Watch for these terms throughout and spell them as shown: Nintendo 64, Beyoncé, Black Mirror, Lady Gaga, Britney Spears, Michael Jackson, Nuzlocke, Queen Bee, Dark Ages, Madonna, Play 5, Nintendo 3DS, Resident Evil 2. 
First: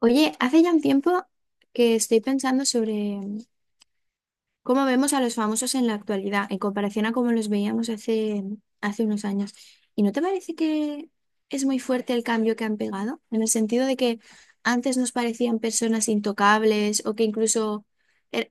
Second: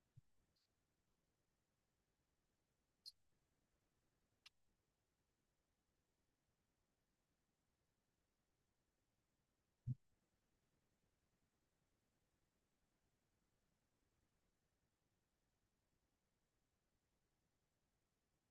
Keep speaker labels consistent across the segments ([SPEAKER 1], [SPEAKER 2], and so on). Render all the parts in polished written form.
[SPEAKER 1] Oye, hace ya un tiempo que estoy pensando sobre cómo vemos a los famosos en la actualidad, en comparación a cómo los veíamos hace unos años. ¿Y no te parece que es muy fuerte el cambio que han pegado? En el sentido de que antes nos parecían personas intocables o que incluso er-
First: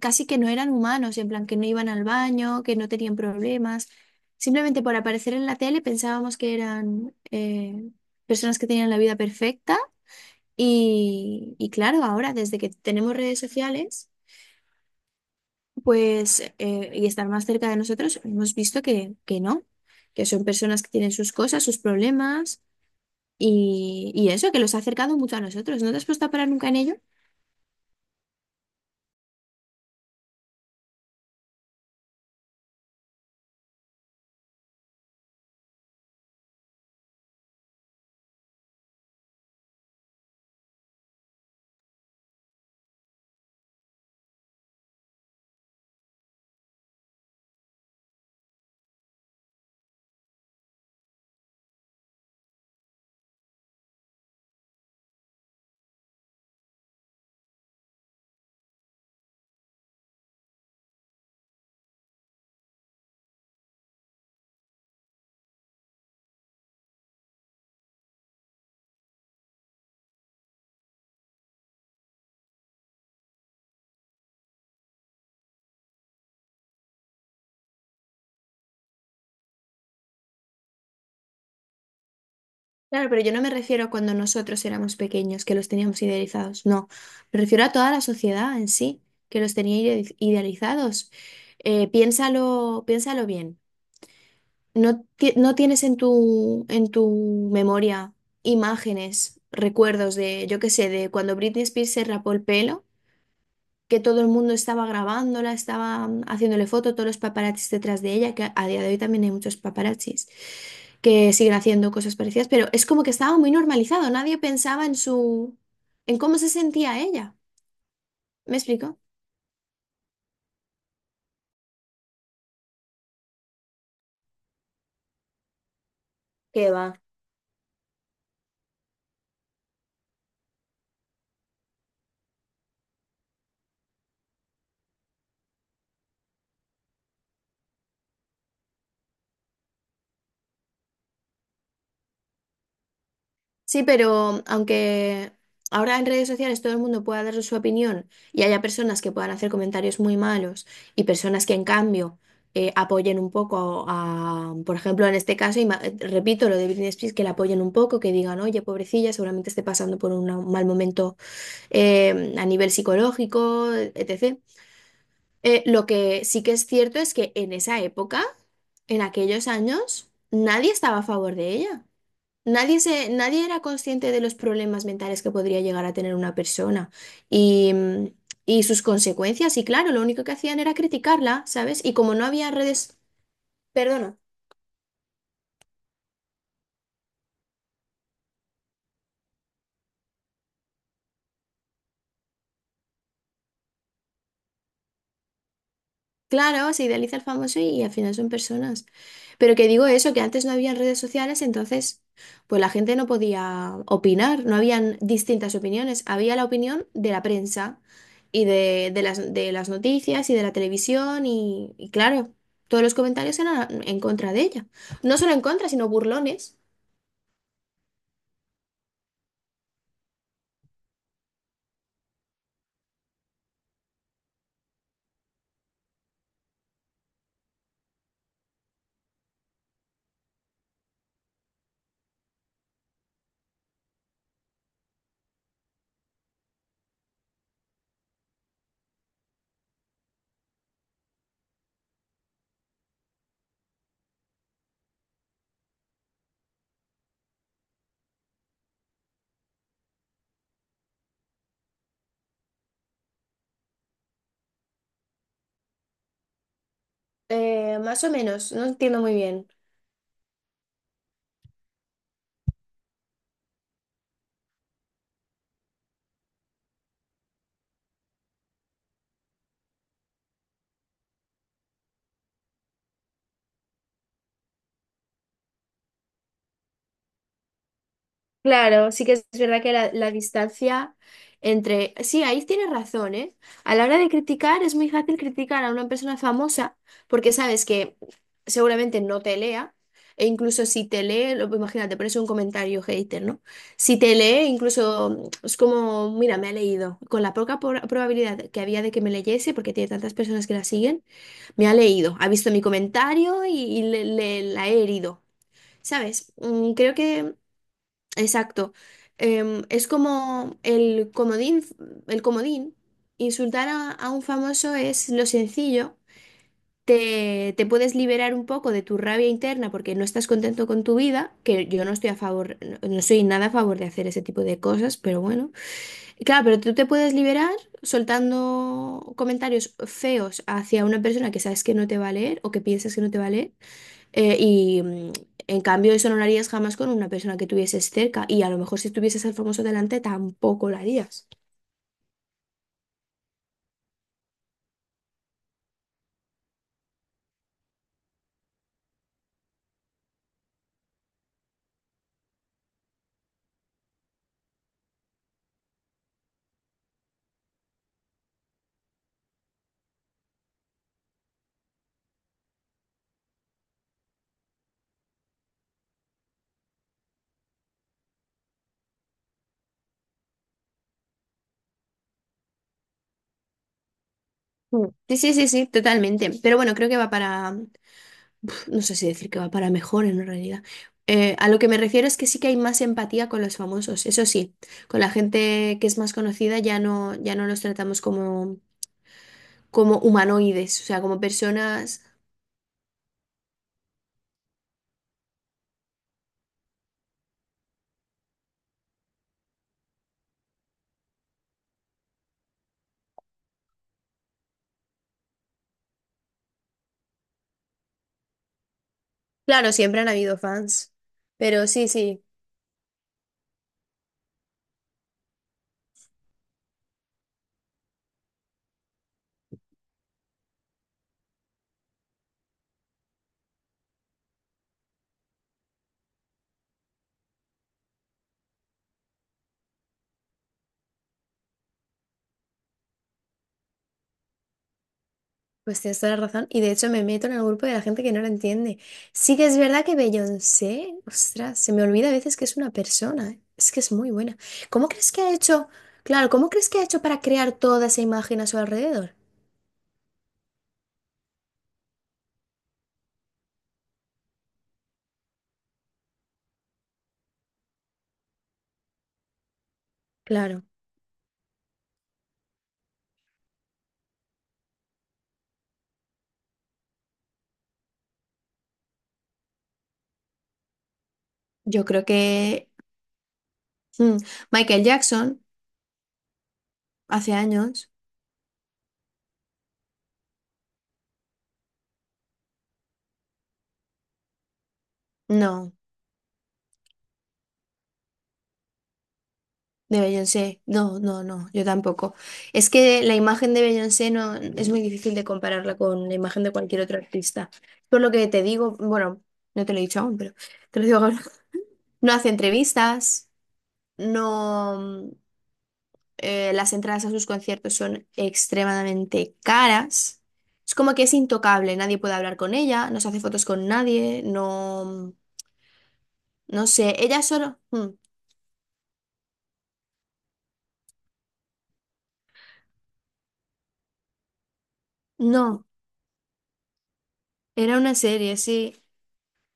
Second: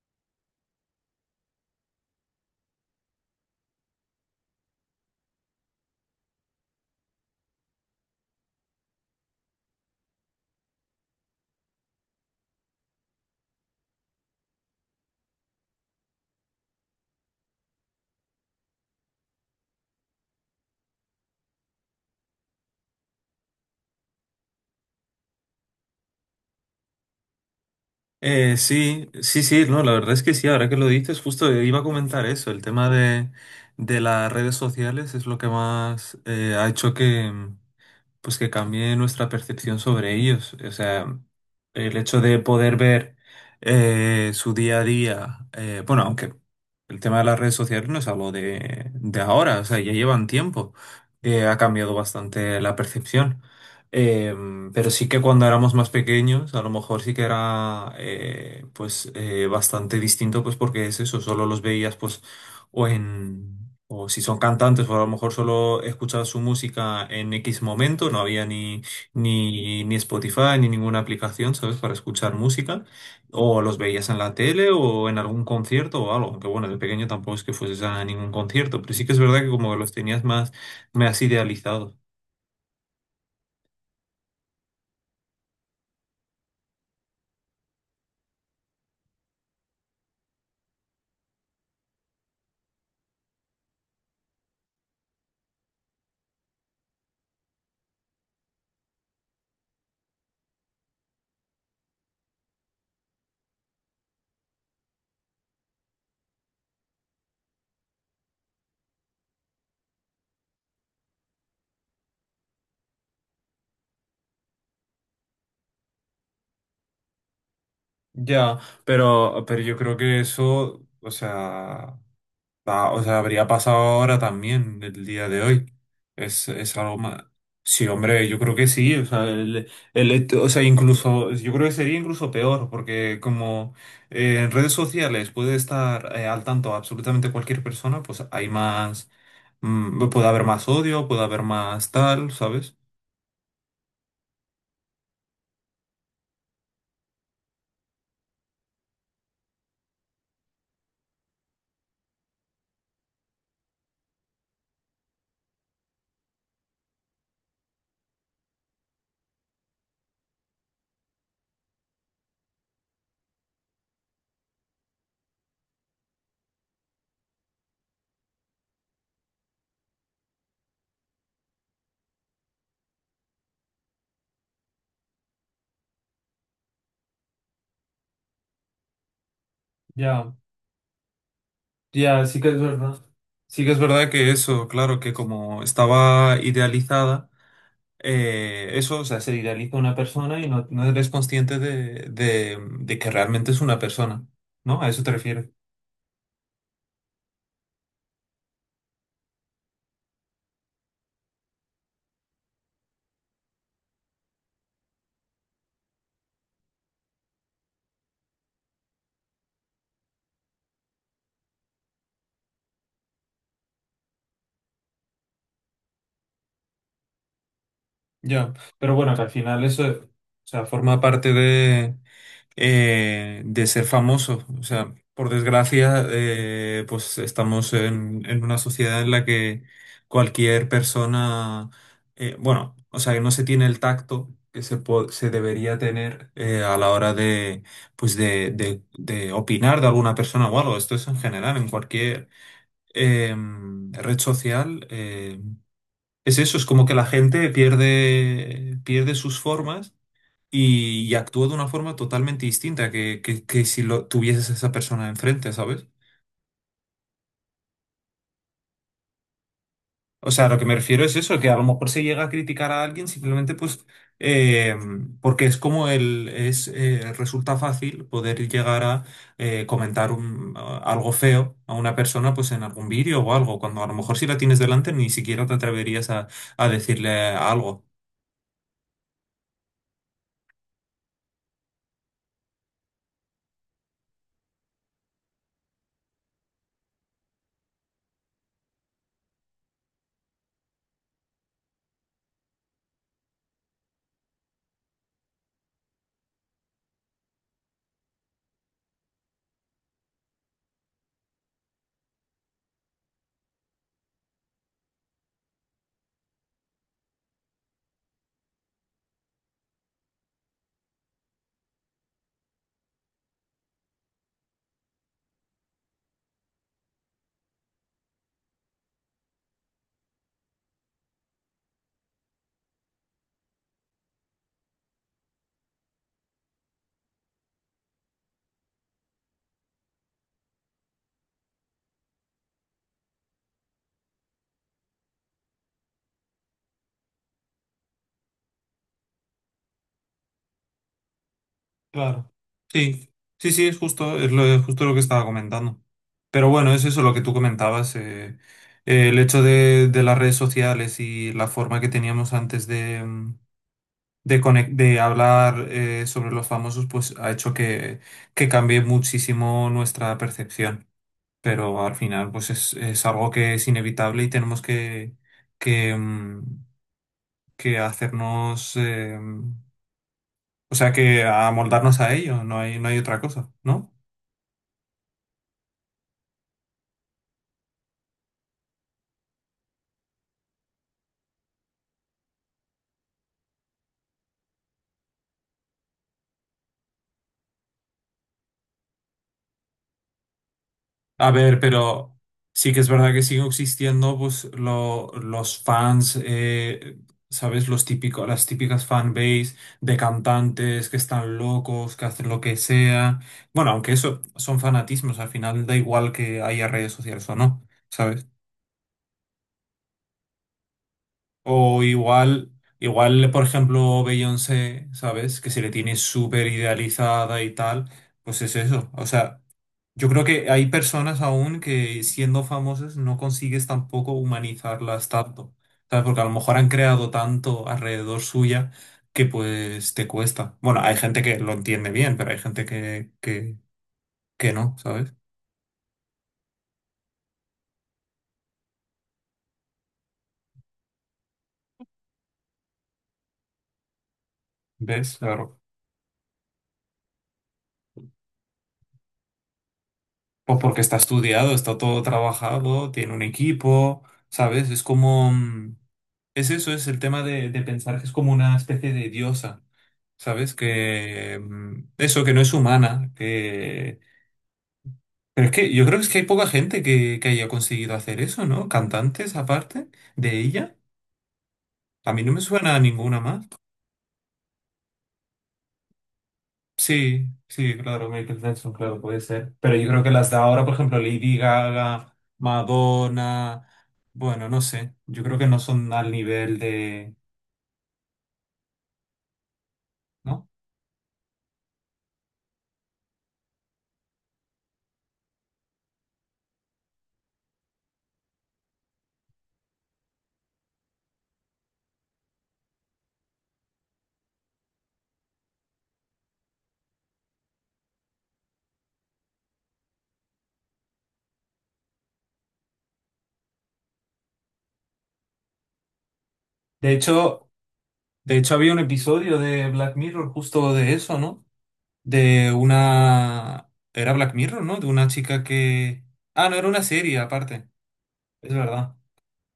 [SPEAKER 1] casi que no eran humanos, en plan que no iban al baño, que no tenían problemas. Simplemente por aparecer en la tele pensábamos que eran personas que tenían la vida perfecta y claro, ahora desde que tenemos redes sociales, pues, y estar más cerca de nosotros, hemos visto que no, que son personas que tienen sus cosas, sus problemas, y eso, que los ha acercado mucho a nosotros. ¿No te has puesto a parar nunca en ello?
[SPEAKER 2] Sí, sí, sí, no, la verdad es que sí, ahora que lo dices, justo iba a comentar eso, el tema de las redes sociales es lo que más ha hecho que pues que cambie nuestra percepción sobre ellos. O sea, el hecho de poder ver su día a día, bueno, aunque el tema de las redes sociales no es algo de ahora, o sea, ya llevan tiempo, ha cambiado bastante la percepción. Eh, pero sí que cuando éramos más pequeños, a lo mejor sí que era pues bastante distinto, pues porque es eso, solo los veías pues o en o si son cantantes, o a lo mejor solo escuchaba su música en X momento, no había ni Spotify ni ninguna aplicación, ¿sabes? Para escuchar música, o los veías en la tele o en algún concierto o algo, que bueno, de pequeño tampoco es que fueses a ningún concierto, pero sí que es verdad que como que los tenías más idealizados.
[SPEAKER 1] Claro, pero yo no me refiero a cuando nosotros éramos pequeños, que los teníamos idealizados, no. Me refiero a toda la sociedad en sí, que los tenía idealizados. Piénsalo, piénsalo bien. No, no tienes en tu memoria imágenes, recuerdos de, yo qué sé, de cuando Britney Spears se rapó el pelo, que todo el mundo estaba grabándola, estaba haciéndole foto, todos los paparazzis detrás de ella, que a día de hoy también hay muchos paparazzis que siguen haciendo cosas parecidas, pero es como que estaba muy normalizado, nadie pensaba en su, en cómo se sentía ella. ¿Me
[SPEAKER 2] Ya,
[SPEAKER 1] explico?
[SPEAKER 2] pero yo creo que eso, o sea... Ah, o sea, habría pasado ahora también, el día de hoy.
[SPEAKER 1] ¿Qué
[SPEAKER 2] Es algo
[SPEAKER 1] va?
[SPEAKER 2] más. Sí, hombre, yo creo que sí. O sea, el hecho- o sea, incluso, yo creo que sería incluso peor, porque como en redes sociales puede estar al tanto absolutamente cualquier persona, pues hay más, puede haber más odio, puede haber más tal, ¿sabes?
[SPEAKER 1] Sí, pero aunque ahora en redes sociales todo el mundo pueda dar su opinión y haya personas que puedan hacer comentarios muy malos y personas que en cambio apoyen un poco a, por ejemplo, en este caso, repito lo de Britney Spears, que la apoyen un poco, que digan, oye, pobrecilla, seguramente esté pasando por un mal momento a nivel psicológico, etc. Lo que sí que es cierto es que en esa época, en aquellos años, nadie estaba a favor de ella. Nadie era consciente de los problemas mentales que podría llegar a tener una persona y, y sus consecuencias. Y claro, lo único que
[SPEAKER 2] Ya,
[SPEAKER 1] hacían era criticarla, ¿sabes? Y como no
[SPEAKER 2] ya, sí que
[SPEAKER 1] había
[SPEAKER 2] es
[SPEAKER 1] redes,
[SPEAKER 2] verdad. Sí que es verdad
[SPEAKER 1] perdona,
[SPEAKER 2] que eso, claro, que como estaba idealizada. Eso, o sea, se idealiza una persona y no, no eres consciente de que realmente es una persona, ¿no? ¿A eso te refieres?
[SPEAKER 1] claro, se idealiza el famoso y, al final son personas. Pero que digo eso, que antes no habían redes sociales, entonces pues la gente no podía opinar, no habían distintas opiniones, había la opinión de la prensa y de las noticias y de la televisión y claro, todos los comentarios eran en contra de ella. No solo en contra, sino burlones.
[SPEAKER 2] Ya, pero bueno, que al final eso, o sea, forma parte de ser famoso. O sea, por desgracia, pues estamos en una sociedad en la que cualquier persona, bueno, o sea, que no se tiene el tacto que se debería tener a la hora de, pues de opinar de alguna persona o algo. Esto es en general, en cualquier red social. Es eso, es como que la gente pierde sus formas y actúa de una forma totalmente distinta que si lo tuvieses a esa persona enfrente, ¿sabes?
[SPEAKER 1] Más o menos, no entiendo muy bien.
[SPEAKER 2] O sea, lo que me refiero es eso, que a lo mejor se llega a criticar a alguien simplemente pues eh, porque es como resulta fácil poder llegar a comentar algo feo a una persona pues en algún vídeo o algo, cuando a lo mejor si la tienes delante ni siquiera te atreverías a decirle algo.
[SPEAKER 1] Claro, sí que es verdad que la distancia entre... Sí, ahí tienes razón, ¿eh? A la hora de criticar es muy fácil criticar a una persona famosa porque sabes que seguramente no te lea e incluso si te lee, imagínate, por eso un comentario hater, ¿no? Si te lee, incluso es como, mira, me ha leído. Con la poca probabilidad que había de que me leyese, porque tiene tantas personas que la siguen, me ha leído, ha visto mi comentario y, la he herido. ¿Sabes? Creo que... Exacto. Es como el comodín, el comodín. Insultar a un famoso es lo sencillo. Te puedes liberar un poco de tu rabia interna porque no estás contento con tu vida, que yo no estoy a favor, no, no soy nada a favor de hacer ese tipo de cosas, pero bueno. Claro, pero tú te puedes liberar soltando comentarios feos hacia una persona que sabes que no te va a leer o que piensas que no te va a leer. eh, y mm, en cambio eso no lo harías jamás con una persona que tuvieses cerca. Y a lo mejor si tuvieses al famoso delante tampoco lo harías.
[SPEAKER 2] Claro. Sí, sí, sí, es justo, es justo lo que estaba comentando. Pero bueno, es eso lo que tú comentabas. El hecho de las redes sociales y la forma que teníamos antes de, de, de hablar sobre los famosos, pues ha hecho que cambie muchísimo nuestra percepción. Pero al final, pues es algo que es inevitable y tenemos que, mm, que hacernos, o sea, que amoldarnos a ello. No hay, no hay otra cosa, ¿no?
[SPEAKER 1] Mm. Sí, sí, sí, sí, totalmente. Pero bueno, creo que no sé si decir que va para mejor en realidad. A lo que me refiero es que sí que hay más empatía con los famosos. Eso sí, con la gente que es más conocida ya no los tratamos como como humanoides, o sea, como
[SPEAKER 2] A ver,
[SPEAKER 1] personas.
[SPEAKER 2] pero sí que es verdad que siguen existiendo pues los fans, ¿sabes? Los típicos, las típicas fanbase de cantantes que están locos, que hacen lo que sea. Bueno, aunque eso son fanatismos, al final da igual que haya redes sociales o no, ¿sabes?
[SPEAKER 1] Claro, siempre han habido fans, pero
[SPEAKER 2] O
[SPEAKER 1] sí, sí,
[SPEAKER 2] igual, igual, por ejemplo, Beyoncé, ¿sabes? Que se le tiene súper idealizada y tal, pues es eso. O sea, yo creo que hay personas aún que siendo famosas no consigues tampoco humanizarlas tanto, ¿sabes? Porque a lo mejor han creado tanto alrededor suya que pues te cuesta. Bueno, hay gente que lo entiende bien, pero hay gente que no, ¿sabes?
[SPEAKER 1] pues tienes toda la razón. Y de hecho me meto en el grupo de la gente que no lo entiende. Sí que es verdad que Beyoncé, ostras, se me olvida a veces que es una persona, ¿eh? Es que es muy buena. ¿Cómo crees
[SPEAKER 2] ¿Ves?
[SPEAKER 1] que ha
[SPEAKER 2] Claro.
[SPEAKER 1] hecho? Claro, ¿cómo crees que ha hecho para crear toda esa imagen a su alrededor?
[SPEAKER 2] Pues porque está estudiado, está todo trabajado, tiene un equipo, ¿sabes? Es como... es eso, es el tema de pensar que es como una especie de diosa, ¿sabes?
[SPEAKER 1] Claro,
[SPEAKER 2] Que eso, que no es humana, que... Pero es que yo creo que es que hay poca gente que haya conseguido hacer eso, ¿no? Cantantes aparte de ella.
[SPEAKER 1] yo creo
[SPEAKER 2] A mí no me
[SPEAKER 1] que
[SPEAKER 2] suena a ninguna más.
[SPEAKER 1] mm, Michael Jackson,
[SPEAKER 2] Sí,
[SPEAKER 1] hace
[SPEAKER 2] sí,
[SPEAKER 1] años,
[SPEAKER 2] claro, Michael Jackson, claro, puede ser. Pero yo creo que las de ahora, por ejemplo, Lady Gaga, Madonna, bueno, no sé, yo creo que no
[SPEAKER 1] no.
[SPEAKER 2] son al nivel de...
[SPEAKER 1] De
[SPEAKER 2] ¿no?
[SPEAKER 1] Beyoncé, no, no, no, yo tampoco. Es que la imagen de Beyoncé no es muy difícil de compararla con la imagen de cualquier otro artista. Por lo que te digo, bueno, no te lo he dicho aún, pero te lo digo ahora. No hace entrevistas, no, las entradas a sus conciertos son extremadamente caras. Es como que es intocable, nadie puede hablar con ella, no se hace fotos con nadie, no, no
[SPEAKER 2] De
[SPEAKER 1] sé, ella
[SPEAKER 2] hecho,
[SPEAKER 1] solo, mm,
[SPEAKER 2] De hecho, había un episodio de Black Mirror justo de eso, ¿no? De una... Era Black Mirror, ¿no? De una chica
[SPEAKER 1] no,
[SPEAKER 2] que... Ah, no, era una serie aparte,
[SPEAKER 1] era una serie,
[SPEAKER 2] es
[SPEAKER 1] sí.
[SPEAKER 2] verdad.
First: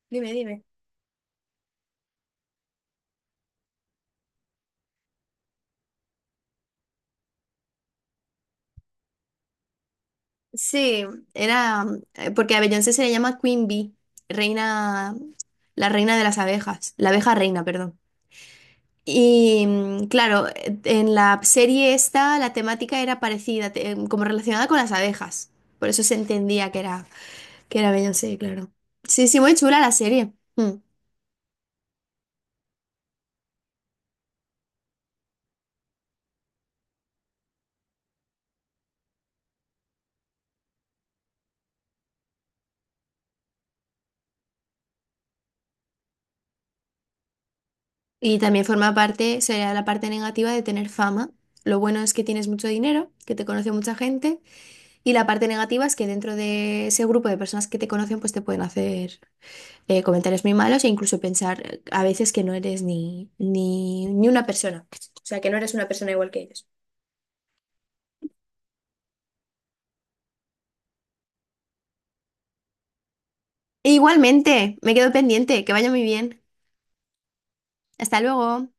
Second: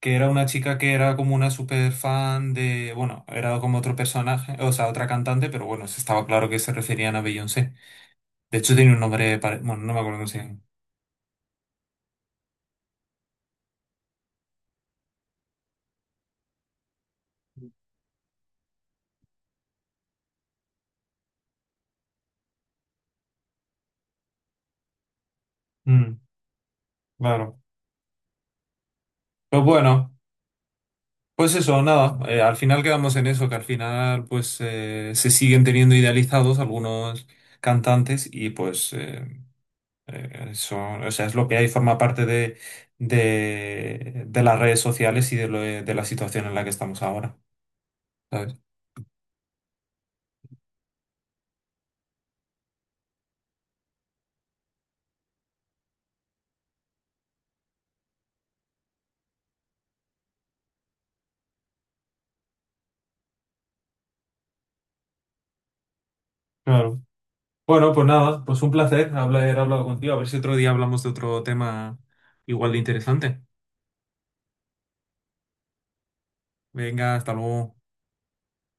[SPEAKER 2] Que era
[SPEAKER 1] Dime,
[SPEAKER 2] una
[SPEAKER 1] dime.
[SPEAKER 2] chica que era como una super fan de... Bueno, era como otro personaje, o sea, otra cantante, pero bueno, se estaba claro que se referían a Beyoncé. De hecho, tiene un nombre... Bueno, no me acuerdo cómo se llama.
[SPEAKER 1] Sí, era porque a Beyoncé se le llama Queen Bee, reina, la reina de las abejas, la abeja reina, perdón. Y claro, en la serie esta la temática era parecida, como relacionada con las abejas. Por eso se
[SPEAKER 2] Mm,
[SPEAKER 1] entendía
[SPEAKER 2] claro.
[SPEAKER 1] que era Beyoncé, claro. Sí, sí, muy
[SPEAKER 2] Pues
[SPEAKER 1] chula la
[SPEAKER 2] bueno.
[SPEAKER 1] serie. Mm.
[SPEAKER 2] Pues eso, nada, al final quedamos en eso, que al final pues se siguen teniendo idealizados algunos cantantes y pues eso, o sea, es lo que hay, forma parte de, de las redes sociales y de, de la situación en la que estamos ahora,
[SPEAKER 1] Y
[SPEAKER 2] ¿sabes?
[SPEAKER 1] también forma parte, sería la parte negativa de tener fama. Lo bueno es que tienes mucho dinero, que te conoce mucha gente. Y la parte negativa es que dentro de ese grupo de personas que te conocen, pues te pueden hacer comentarios muy malos e incluso pensar a veces que no eres ni una persona. O sea, que no eres una persona igual que ellos.
[SPEAKER 2] Claro. Bueno, pues nada, pues un placer haber hablado contigo, a ver si otro día hablamos de otro tema igual de interesante.
[SPEAKER 1] E igualmente, me quedo pendiente. Que vaya muy bien.
[SPEAKER 2] Venga, hasta luego.
[SPEAKER 1] Hasta luego.